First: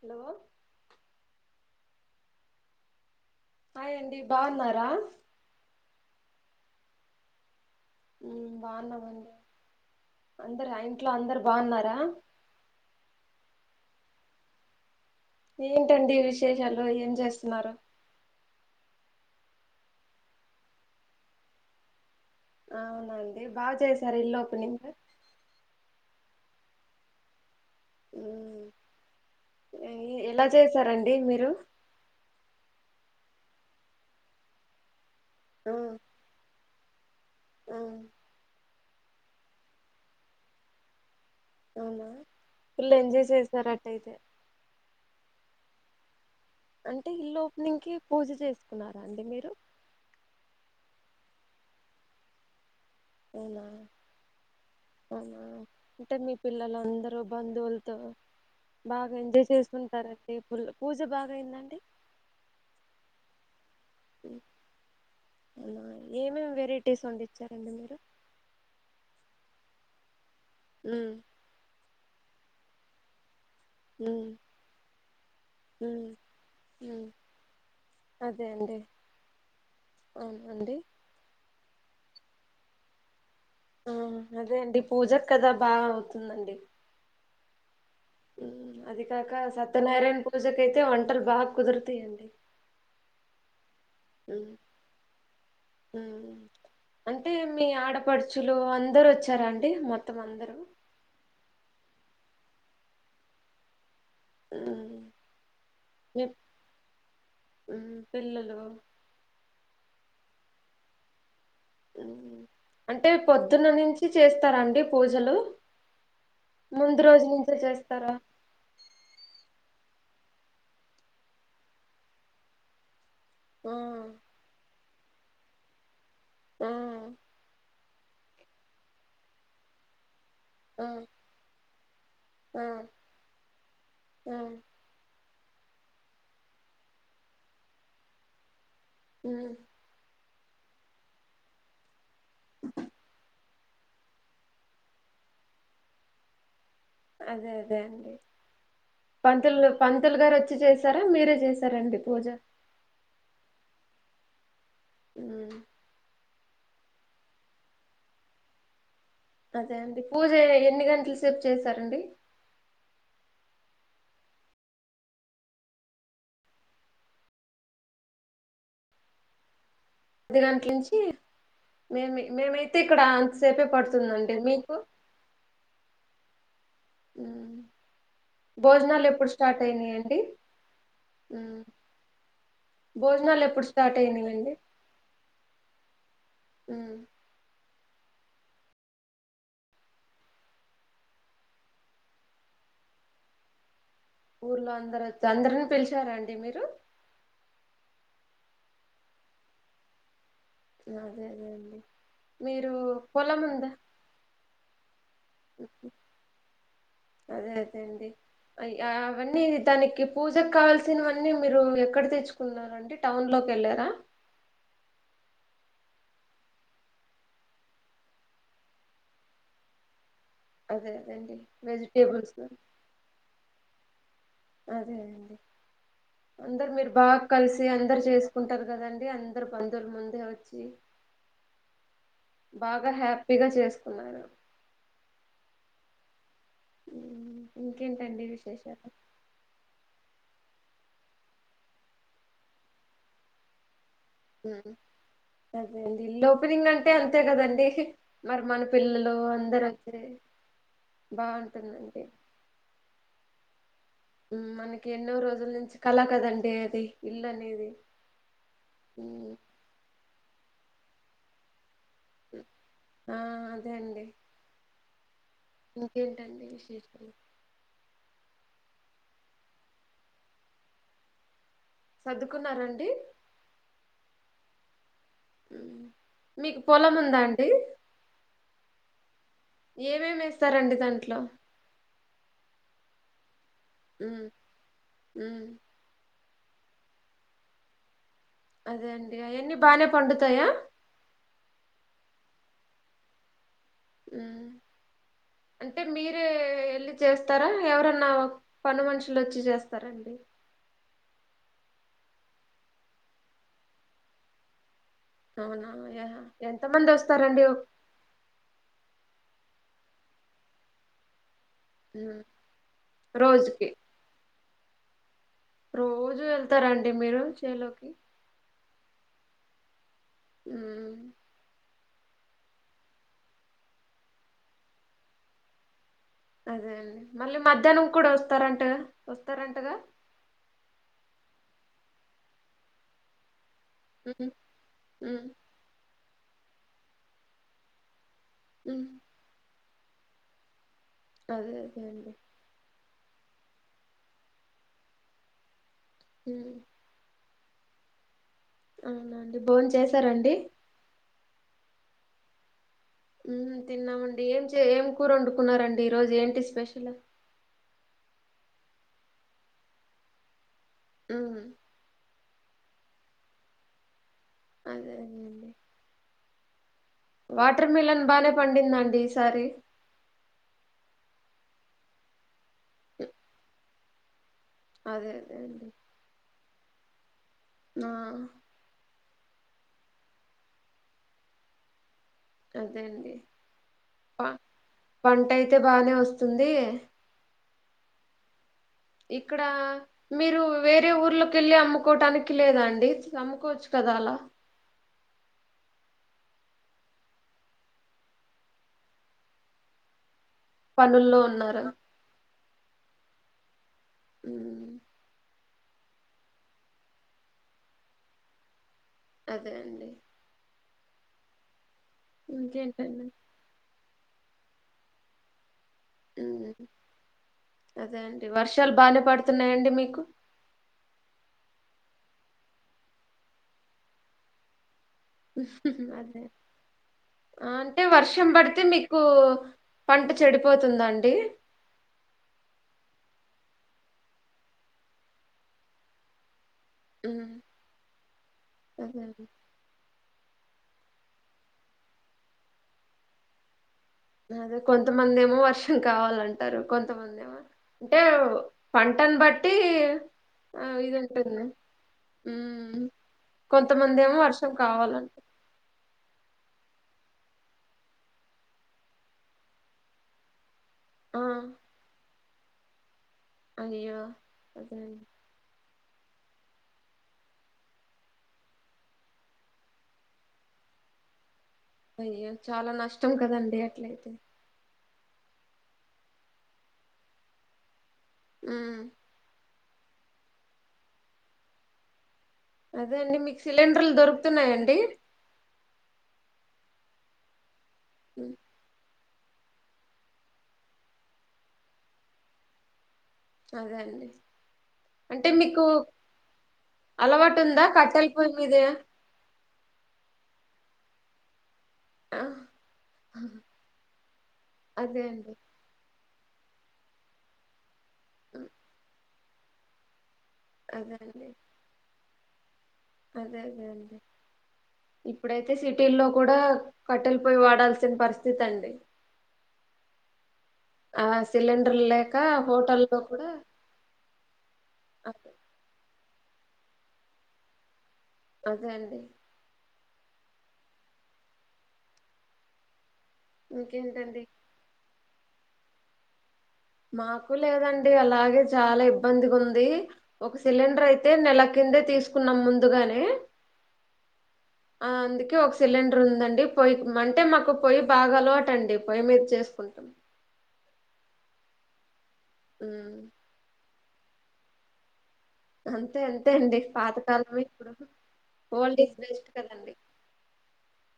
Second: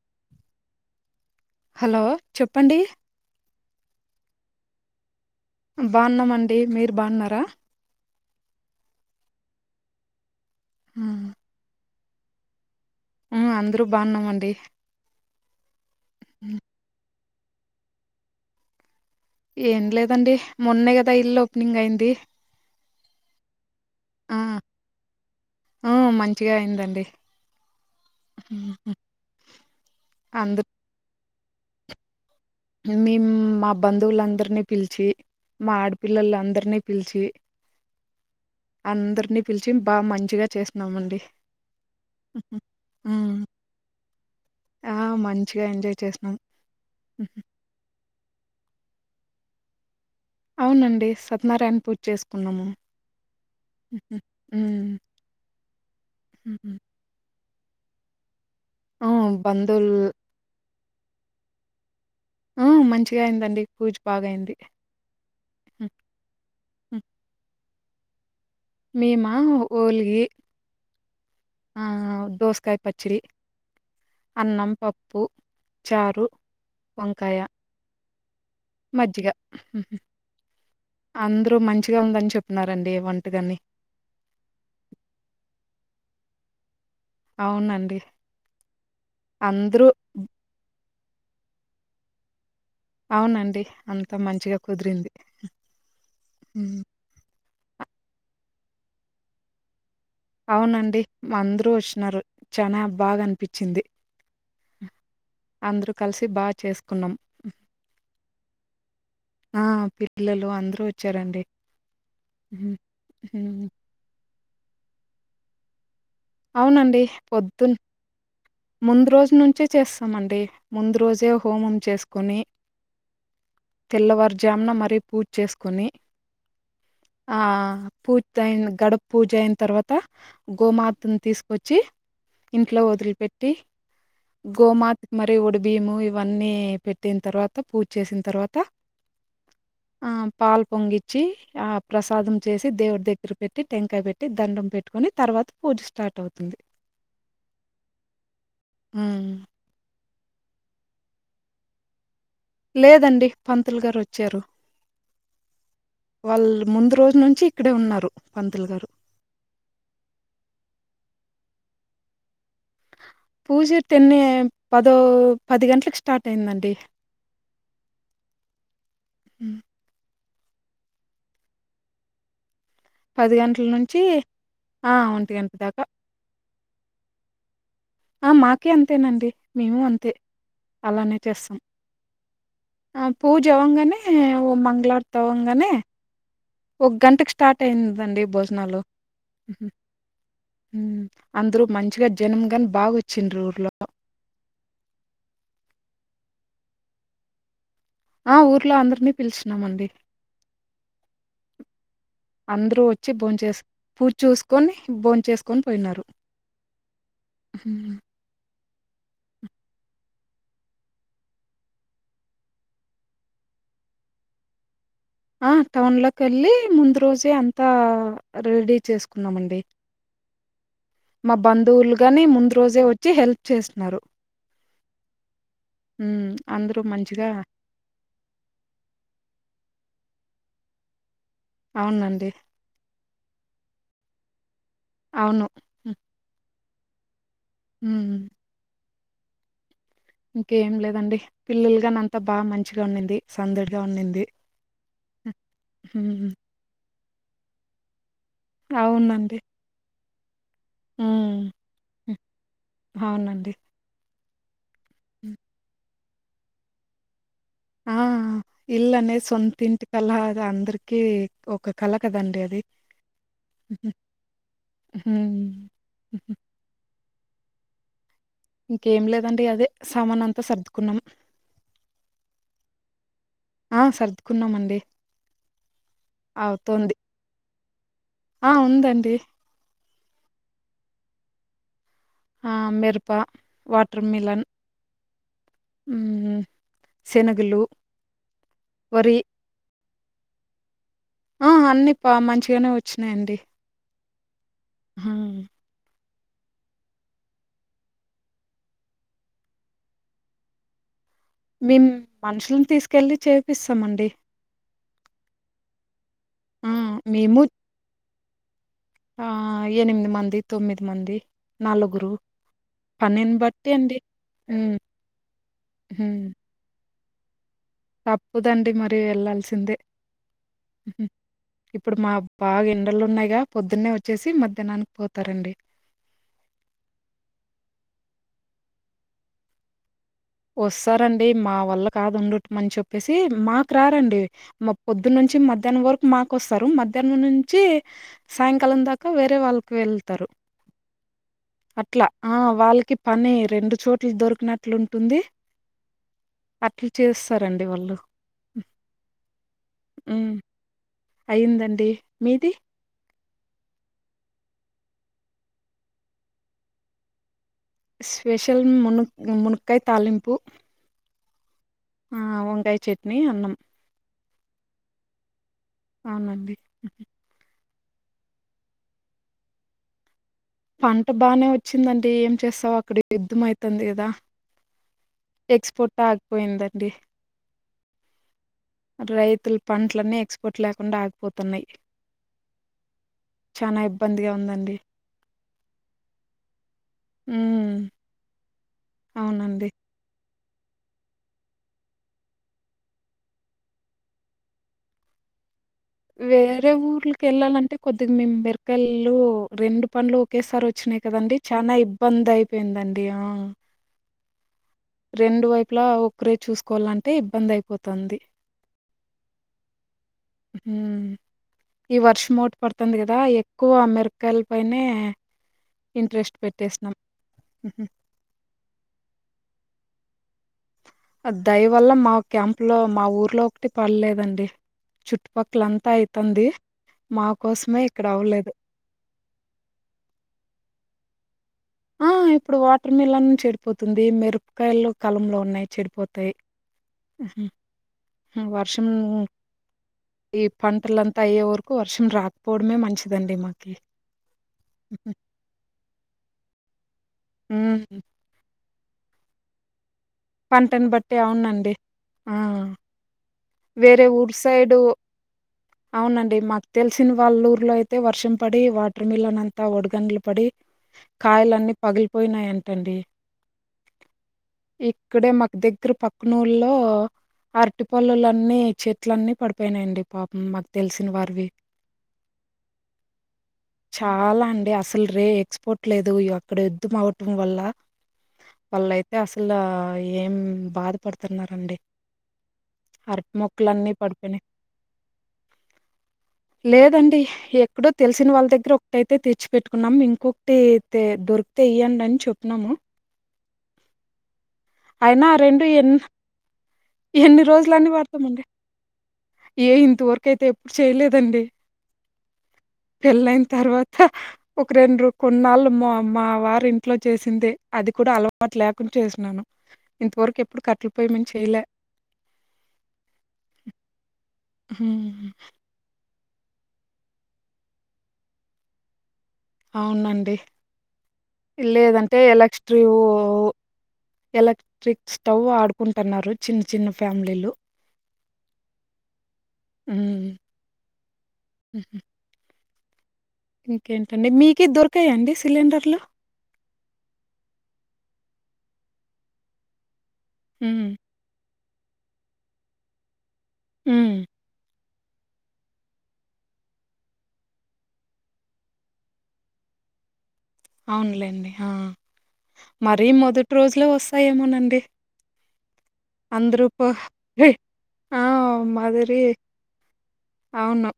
Hello hello చెప్పండి అయండి బాగున్నారా బాన్నామండి మీరు బాగున్నారా బాగున్నావండి అందరు ఆ ఇంట్లో అందరు బాగున్నారా ఆ అందరూ బాగున్నామండి ఏంటండి హ్మ్. విశేషాలు ఏం చేస్త స్మార ఏం లేదండి మొన్నే కదా ఇల్లు ఓపెనింగ్ అయింది అవునండి బాగు చేసారు ఆ ఇల్లుపు నింగ ఆ మంచిగా అయిందండి హ్మ్. హ్మ్. ఎలా అందరు చేసారండి మీరు మేము మా బంధువులందరినీ పిలిచి ఆ, మాపిల్ల్ అందర్నే పిలిచి ఆ అందరినీ పిలిచి బాగా మంచిగా చేస్తున్నామండి అవునా పల్లు ఎంజాయ్ చేస్తార అట్టయితే ఆ మంచిగా ఎంజాయ్ చేసినాం అంటే హుహు. ఇల్లు ఇంక పూజ చేసుకున్నారా అండి మీరు అవునండి సత్యనారాయణ పూజ చేసుకున్నాము అవునా అవునా అంటే మీ పిల్లలు అందరుూ బందవులుతో బాగా ఎంజాయ్ బంధువులు చేసుకుంటార అయితే పుల్ పూజ బాగాయందండి ఆ మంచిగా అయిందండి పూజ బాగయింది. అ హ్మ్. ఏమేమి వెరైటీస్ వందిచ్చ మీమా ల్గి అ ఆ దోసకాయ పచ్చడి మ్మ్ అన్నం పప్పు మ్మ్ చారు మ్మ్ వంకాయ అదే అండి మజ్జిగ అవునండి అందరూ మం చిగా ఉందని చెప్నారండి వంటుగాని ఆ అదే అండి పూజ కదా బాగా అవుతుందండి అవునండి ఊ అది కాక అందరూ సత్యనారాయణ పూజకు అయితే వంటలు బాగ్ కుదురుతై అండి అవునండి అంతా మంచిగా కుదిరింది మ్మ్ ఊ అంటే మీ ఆడపడుచులు అందరు వచ్చారాండి మొత్త్ అవునండి అందురూ వష్ నారు చానా బాగనిపిచ్చింది మ్మ్ అందురూ మీ కలిసి బా చేసుకున్నం మ్మ్ పిల్లలు ఆ పిల్లలు అందరూ వచ్చారండి అంటే పొద్దున నించి చేస్ తరా అండి పూజలు ముందు అవునండి. రోజు నుంచే పొద్దున చేస్తారా ముందు రోజు నుంచే చేస్తామండి ముందు రోజే హోమం చేసుకుని ఆ తెల్లవారుజామున మరి పూజ చేసుకొని ఆ ఆ పూజ అయిన గడప పూజ అయిన తర్వాత ఆ గోమాతను తీసుకొచ్చి ఆ ఇంట్లో వదిలిపెట్ ఆ గోమాత మరి ఉడిబియము ఇవన్నీ పెట్టిన తర్వాత పూజ చేసిన తర్వాత ఉ పాల్ పొంగించి ఆ ప్రసాదం చేసి దేవుడి దగ్గర పెట్టి పెట్టి టెంకాయ పెట్టి దండం పెట్టుకొని తర్వాత పూజ స్టార్ట్ అవుతుంది అదే అదే అండి హ్మ్. పంతులు పం పంతులు గారు వచ్చి చేశారా మీరే చేశారండి పూజ లేదండి పంతులు గారు వచ్చారు హ్మ్ వాళ్ళు ముందు రోజు నుంచి ఇక్కడే ఉన్నారు పంతులు గారు అదే అండి పూజ ఎన్ని గంటల సేపు చేసారండి పూజ టెన్నె పదో పది గంటలకు స్టార్ట్ అయిందండి పద్ది గంటల నుంచి మే మేమై పది గంటల నుంచి ఆ ఒంటి గంట దాకా ఉ ఆ మాకే అంతేనండి మేము అంతే అయినాయండి అలానే చేస్తాం ఉమ్ భోజనాలు పూజ ఎప్పుడు స్టార్ట్ అవ్వగానేఓ అయినాయండి మంగళఆరతి అవగానే ఒక ఉమ్ ఘంట స్టార్ట్ ట్ అయింరండి భోజనాలు అందరు మంచిగా జనం గాని బాగాొచ్చిండ ఊర్లో ఊర్లో అందరు వ అందరినీ పిలిచారాండి మీరు ఆ ఊర్లో అందరినీ పిలుచున్నామండి అదే అదే అండి మీరు పొలం ఉందా కోనీ బోన్ చేసుకొని పోయినరూ హు అయ అవన్నీ దానికి పూజకు కావల్సినవన్నీ మీరు ఎక్కడ తెచ్చుకున్నరండి టౌన్ లోకి కేళ్ళారా ఆ టౌన్లోకి కేళ్ళి ముందు రోజే అంతా రెడీ చేసుకున్నామండి అదే అదేండి మా బంధువులు గాని వెజిటేబుల్స్ ముందు రోజే వచ్చి హెల్ప్ చేస్తున్నారు. అదే అండి హ్మ్ అందరు అందరూ మీరు బాగా మంచిగా కలిసి అందరు చేసుకుంటారు కదండి అందరు పాన్ దర్ ముందే వచి అవునండి బాగా హ్యాపీగా చేసు కునార అవును ఉ ఇంకేంటండి హ్మ్. విశేషాలు ఇంకేం లేదండి పిల్లలు గన్ అంతా బాగా మంచిగా ఉనింది సందడి మ్మ్ అదేండి. హ్మ్ హ్మ్. ఇల్లోపనింగంట్ అంటే అంతే కదండి. మరి మన పిల్లలు అవునండి. అందరు హ్మ్ బావుంటుందండి. హ్మ్. అవునండి. హ్మ్ మన ఎన్నో హ్మ్. రోజుల నుంచి కలా కదండి అది ఇల్లు అనే ఆ ఇల్లానేది సొంతింటి కలా ఇగ అందరికి ఒక కల కదండి అది ఆ అదే హుహ్ అండి ఇంకేంటండి విశేషం. ఇంకేం లేదండి అదే సామాను అంతా సర్దుకున్నాం. సర్దుకున్నారా అండి. ఆ సర్దుకున్నామండి. మీకు పొలం అవుతోంది. ఉందా అండి. ఆ ఉందండి. ఏమేమి వేస్తారండి దాంట్లో ఆ మేరుపా వాటర్ ఉమ్ మిలన్ ఉమ్ హుహ్ శనగులు అదే అండి అయన్ని బానే పండుతయా ఆ అన్ని పా మంచిగానే వచ్చినాయండి. హ్ హా టే వెళ్ళి చేస్తారా. ఎవరన్నా పని మనుషులు వచ్చి చేస్తారండి. మేం మనుషుల్ని తీసుకెళ్ళి చేపిస్తమండి. అవునా యహా ఎంతమంది వస్తారండి? ఆ ఎనిమిది మంది తొమ్మిది మంది నలుగురు పనిని రోజుకి బట్టి అండి. హ్ రోజు వెళ్తారం ఎ మీరు. చేలోకి తప్పదండి మరి వెళ్ళాల్సి సిందే ఉ.. ఇప్పుడు మా బాగా ఎండలు ఉన్నాయిగా పొద్దున్నే వచ్చేసి మధ్యాహ్నానికి పోతారండి. అదే అండి మళ్ళీ మధ్యాహ్నం కూడా వస్తారంటగా వస్తారంటగా వస్తారంండి మా వల్ల కాదు [unintelligible] అని చెప్పేసి మాకు రారండి ఉమ్ మాకు పొద్దు ఉమ్ నుంచి మధ్యాహ్నం వరకు మాకొస్తారు మధ్యాహ్నం నుంచి సాయంకాలం ఉమ్ దాకా వేరే వాల్ వెళ్తారు అదే అదే అట్లా అండి ఆ వాళ్ళకిప్ పని రెండు చోట్లు దొరికినట్లుం టుంది ఉమ్ అ పలీచస్ సరండి వాళ్ళు అవునండి బోన్ చేసారంండి అయ్యిందండి మీది ఉహు తిన్నామండి ఏం చే ఏం కూర వండుకున్నారండి ఈరోజు ఏంటి స్పెషల్ స్పెషల్ మును మునక్కాయ తాలింపు ఉ ఆ వంకాయ చట్నీ అన్నం అదే అండి అవునండి వాటర్ మిలన్ బాగనే పండిందండి ఈసారి పంట బాగనే వచ్చింది అంటే ఏం చేస్తావు అక్కడ యుద్ధం అయితాంది గదా అదే అదే ఎక్స్ పోర్ట్ ఆగిపోయింది డే న అటు రైతులు పంటలన్నీ ఎక్స్ పోర్ట్ లేకుండా ఆగిపోతున్నాయి అదే అండి చనా ప ఇబ్బందిగా ఉందండి పంట అయితే బాగానే వస్తుంది ఉ ఇక్కడ మీరు వేరే ఊర్లోకి కెళ్ళి అమ్ముకోటానికి లేదా అండి అమ్ముకోవచ్చు కదా అలా వేరే ఊర్లకి వెళ్ళాలంటే కొద్దిగా మేము బెర్ కళ్ళు రెండు పనులు ఒకే సారి వచ్చినాయి పనుల్లో కదండి ఉన్నారా చానా ఇబ్బంది అయిపోయిందన్ దియా ఉ రెండు వైపులా ఒక్కరే చూసుకోవాలంటే ఇబ్బంది అయిపోతది అదే అండి ఉ ఈ వర్షం ఓటి పడుతది ఇంకేంటండి గదా ఎక్కువ మెరు కలుపనే ఉ అదే అండి వర్షాలు బాగనే పడుతున్నాయండి మీకు దయవల్ల మా క్యాంపు లో మా ఊర్లో ఒకటి పర్లేదండి మా కోసమే అంటే ఇక్కడ వర్షం అవ్వలేదు. పడితే మీకు పంట చెడిపోతుందండి. టే ఆ ఇప్పుడు వాటర్ మిలన్ చెడిపోతుంది మిరపకాయలు కలంలో ఉన్నాయి చెడిపోతాయి. ఉమ్, వర్షం అదే అండి. ఈ పంటలంతా అయ్యే వరకు వర్షం రాకపోవడమే మంచిదండి మాకి అదే హుహు. కొంతమంది ఏమో వర్షం కావాలంటారు మమందేమ హ్మ్ అంటేఓ పంటన్ బట్టి ఆ పంటన్ ఇది బట్టి ఉంటుంది అవునండి ఆ ఉమ్ కొంతమంది వేరే ఏమో ఊరు వర్షం సైడు కావాలంట అవునండి మత్ తెలిసిన వాళ్ళ ఊర్లో అయితే వర్షం పడి వాటర్ మిలన్ అంతా ఒడిగనులు పడి ఆ కాయలన్నీ పగిలి పోయినాయంటండి. అయ్యో అదే అండి ఇక్కడే మాకు దగ్గర పక్కనూరులో అరటి పొలాలన్నీ చెట్లన్నీ పడిపోయినాయిండి పాపం మాకు తెలిసిన వారివి అయ్యో చాలా నష్టం కదండి అట్లయితే చాలా అండి. అసలు రే ఎక్స్పోర్ట్ లేదు అక్కడ యుద్ధం అవటం వల్ల ఉమ్ వాళ్లయితే అస్ ఇలా ఏం బాధపడుతున్నారండి అదే అండి అరటి మీకు సిలిండర్లు మొక్కలన్నీ పడిపోయినాయి. దొరుకుతున్నాయా అండి లేదండి ఎ ఎక్కడో తెలిసిన ఉమ్, వాళ్ళ దగ్గర ఒకటయితే తెచ్చి పెట్టుకున్నాము ఇంకొకటి అయితే దొరికితే ఇయ్యండి అని చెప్పినాము అదే అండి అయినా అంటే రెండు మీకు ఎన్ అలవాటు ఎన్ని ఉందా రోజులని కట్టెల పొయ్యి వాడతామండి. మీద ఏ ఇంతవరకు అయితే ఎప్పుడు చేయలేదండి పెళ్ళయిన తర్వాత ఒక అదే రెండు అండి కొన్నాళ్ళు మా మా వారు ఇంట్లో చేసిందే అది కూడా ఉమ్, అలవాటు లేకుండా చేసినాను ఇంతవరకు ఎప్పుడు కట్టల అదే పొయి మీద అండి చేయలే అదే అదే అండి హ్మ్. ఇప్పుడైతే సిటీ లో కూడా కట్టెలు పోయి వాడాల్సిన పరిస్థితి అండి అవునండి ఆ సిలిండర్లు లేక లేదంటే ఎలక్ట్రి హోటల్లో కూడా ఎలక్ట్రిక్ అదే స్టవ్ వాడుకుం న్నారు చిన్న చిన్న ఫ్యామిలీలు అదే అండి అ ఇంకేంటండి మీకి దొర్ తే అండి సిలిండర్లు మాకూ లేదండి అలాగే చాలా ఇబ్బందిగుంది ఒక సిలిండర్ హ్మ్. అయితే నెల కిందే తీసుకున్నాం ముందుగానే ఉం అ అందుకే ఒక సిలిండర్ ఉందండి పొయ్యి అంటే మాకు పొయ్యి బాగాలవాటు అండి పొయ్యి మీద చేసుకుంటాం అవునులేండి ఆ ఉమ్. మరీ మొదటి రోజు ట్లో వస్తాయేమోనండి అంతే అంతే అండి అంద్రూపు పాతకాలమే ఇప్పుడు ఆ ఓల్డ్ ఈజ్ మాదిరి బెస్ట్ కదండి అవును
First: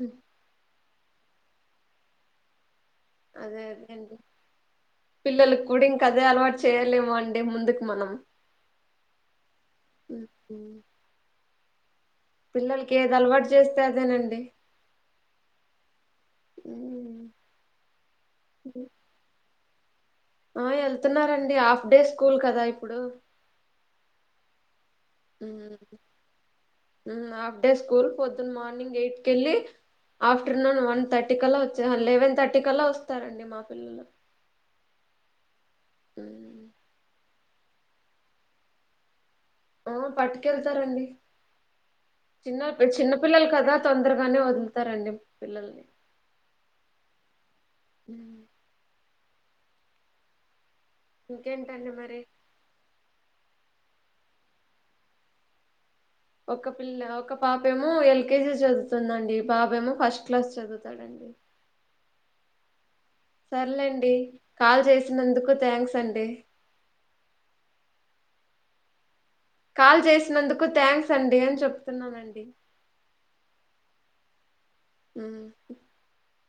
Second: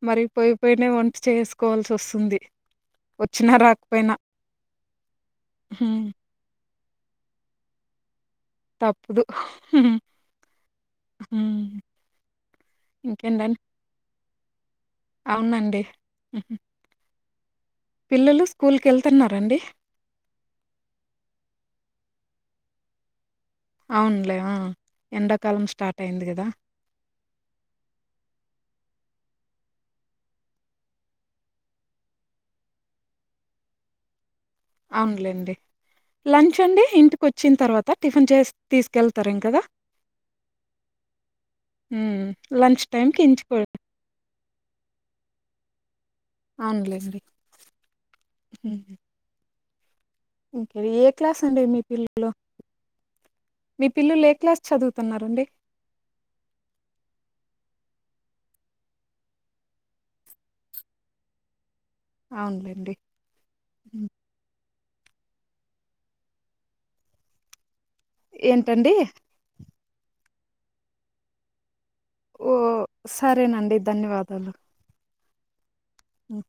హ్మ్. మరి పోయిపోయినే ఉ చేసుకోవాల్సి వస్తుంది అదే అదే అండి పిల్లలకి కూడా ఇంకా హ్మ్. అదే అలవాటు చేయలేమండి ముందుకి మనం తప్పుదు హ్మ్. హ్మ్. ఉం పిల్లలకి ఏది అలవాటు ఇంకేంటని చేస్తే అదేనండి అవునండి హ్మ్. పిల్లలు స్కూల్ హ్మ్. కెళ్తున్నారండి ఆ వెళ్తున్నారండి హాఫ్ డే స్కూల్ కదా ఇప్పుడు అవునులే అ ఉం హఫ్ డే స్కూల్ పొద్దున్న మార్నింగ్ ఎయిట్ కెళ్ళి ఆఫ్టర్నూన్ వన్ థర్టీ కలా వచ్చా లెవెన్ థర్టీ కలా వస్తారండి మా పిల్లలు అవునులేండి లంచ్ హ్మ్. అండి ఇంటికి వ చ్చిన తర్వాత టిఫిన్ చేసి తీసుకెళ్ ఆ పట్టుకెళ్తారండి హ్మ్. చిన్న లంచ్ చిన్న టైమ్‌కి పిల్లలు ఇంటికొ కదా తొందరగానే వదు లుతారండి పిల్లల్ని అవున్ లేండి ఉహు ఉ ఏ క్లాస్ అండి మీ ఇంకేంటండి మరి పిల్లలు మీ పిల్లలు ఏ క్లాస్ చదువుతున్నారండి ఒక పిల్ల ఒక పాపేమో ఎల్కేజీ చదువుతుందండి బాబేమో ఫస్ట్ క్లాస్ చదువుతాడండి అవునులేండి సర్లేండి కాల్ చేసినందుకు థ్యాంక్స్ అండి ఏంటండి కాల్ చేసినందుకు థ్యాంక్స్ అండి అని చెప్ ఓ సరేనండి ధన్యవాదాలు ఉం హ్మ్.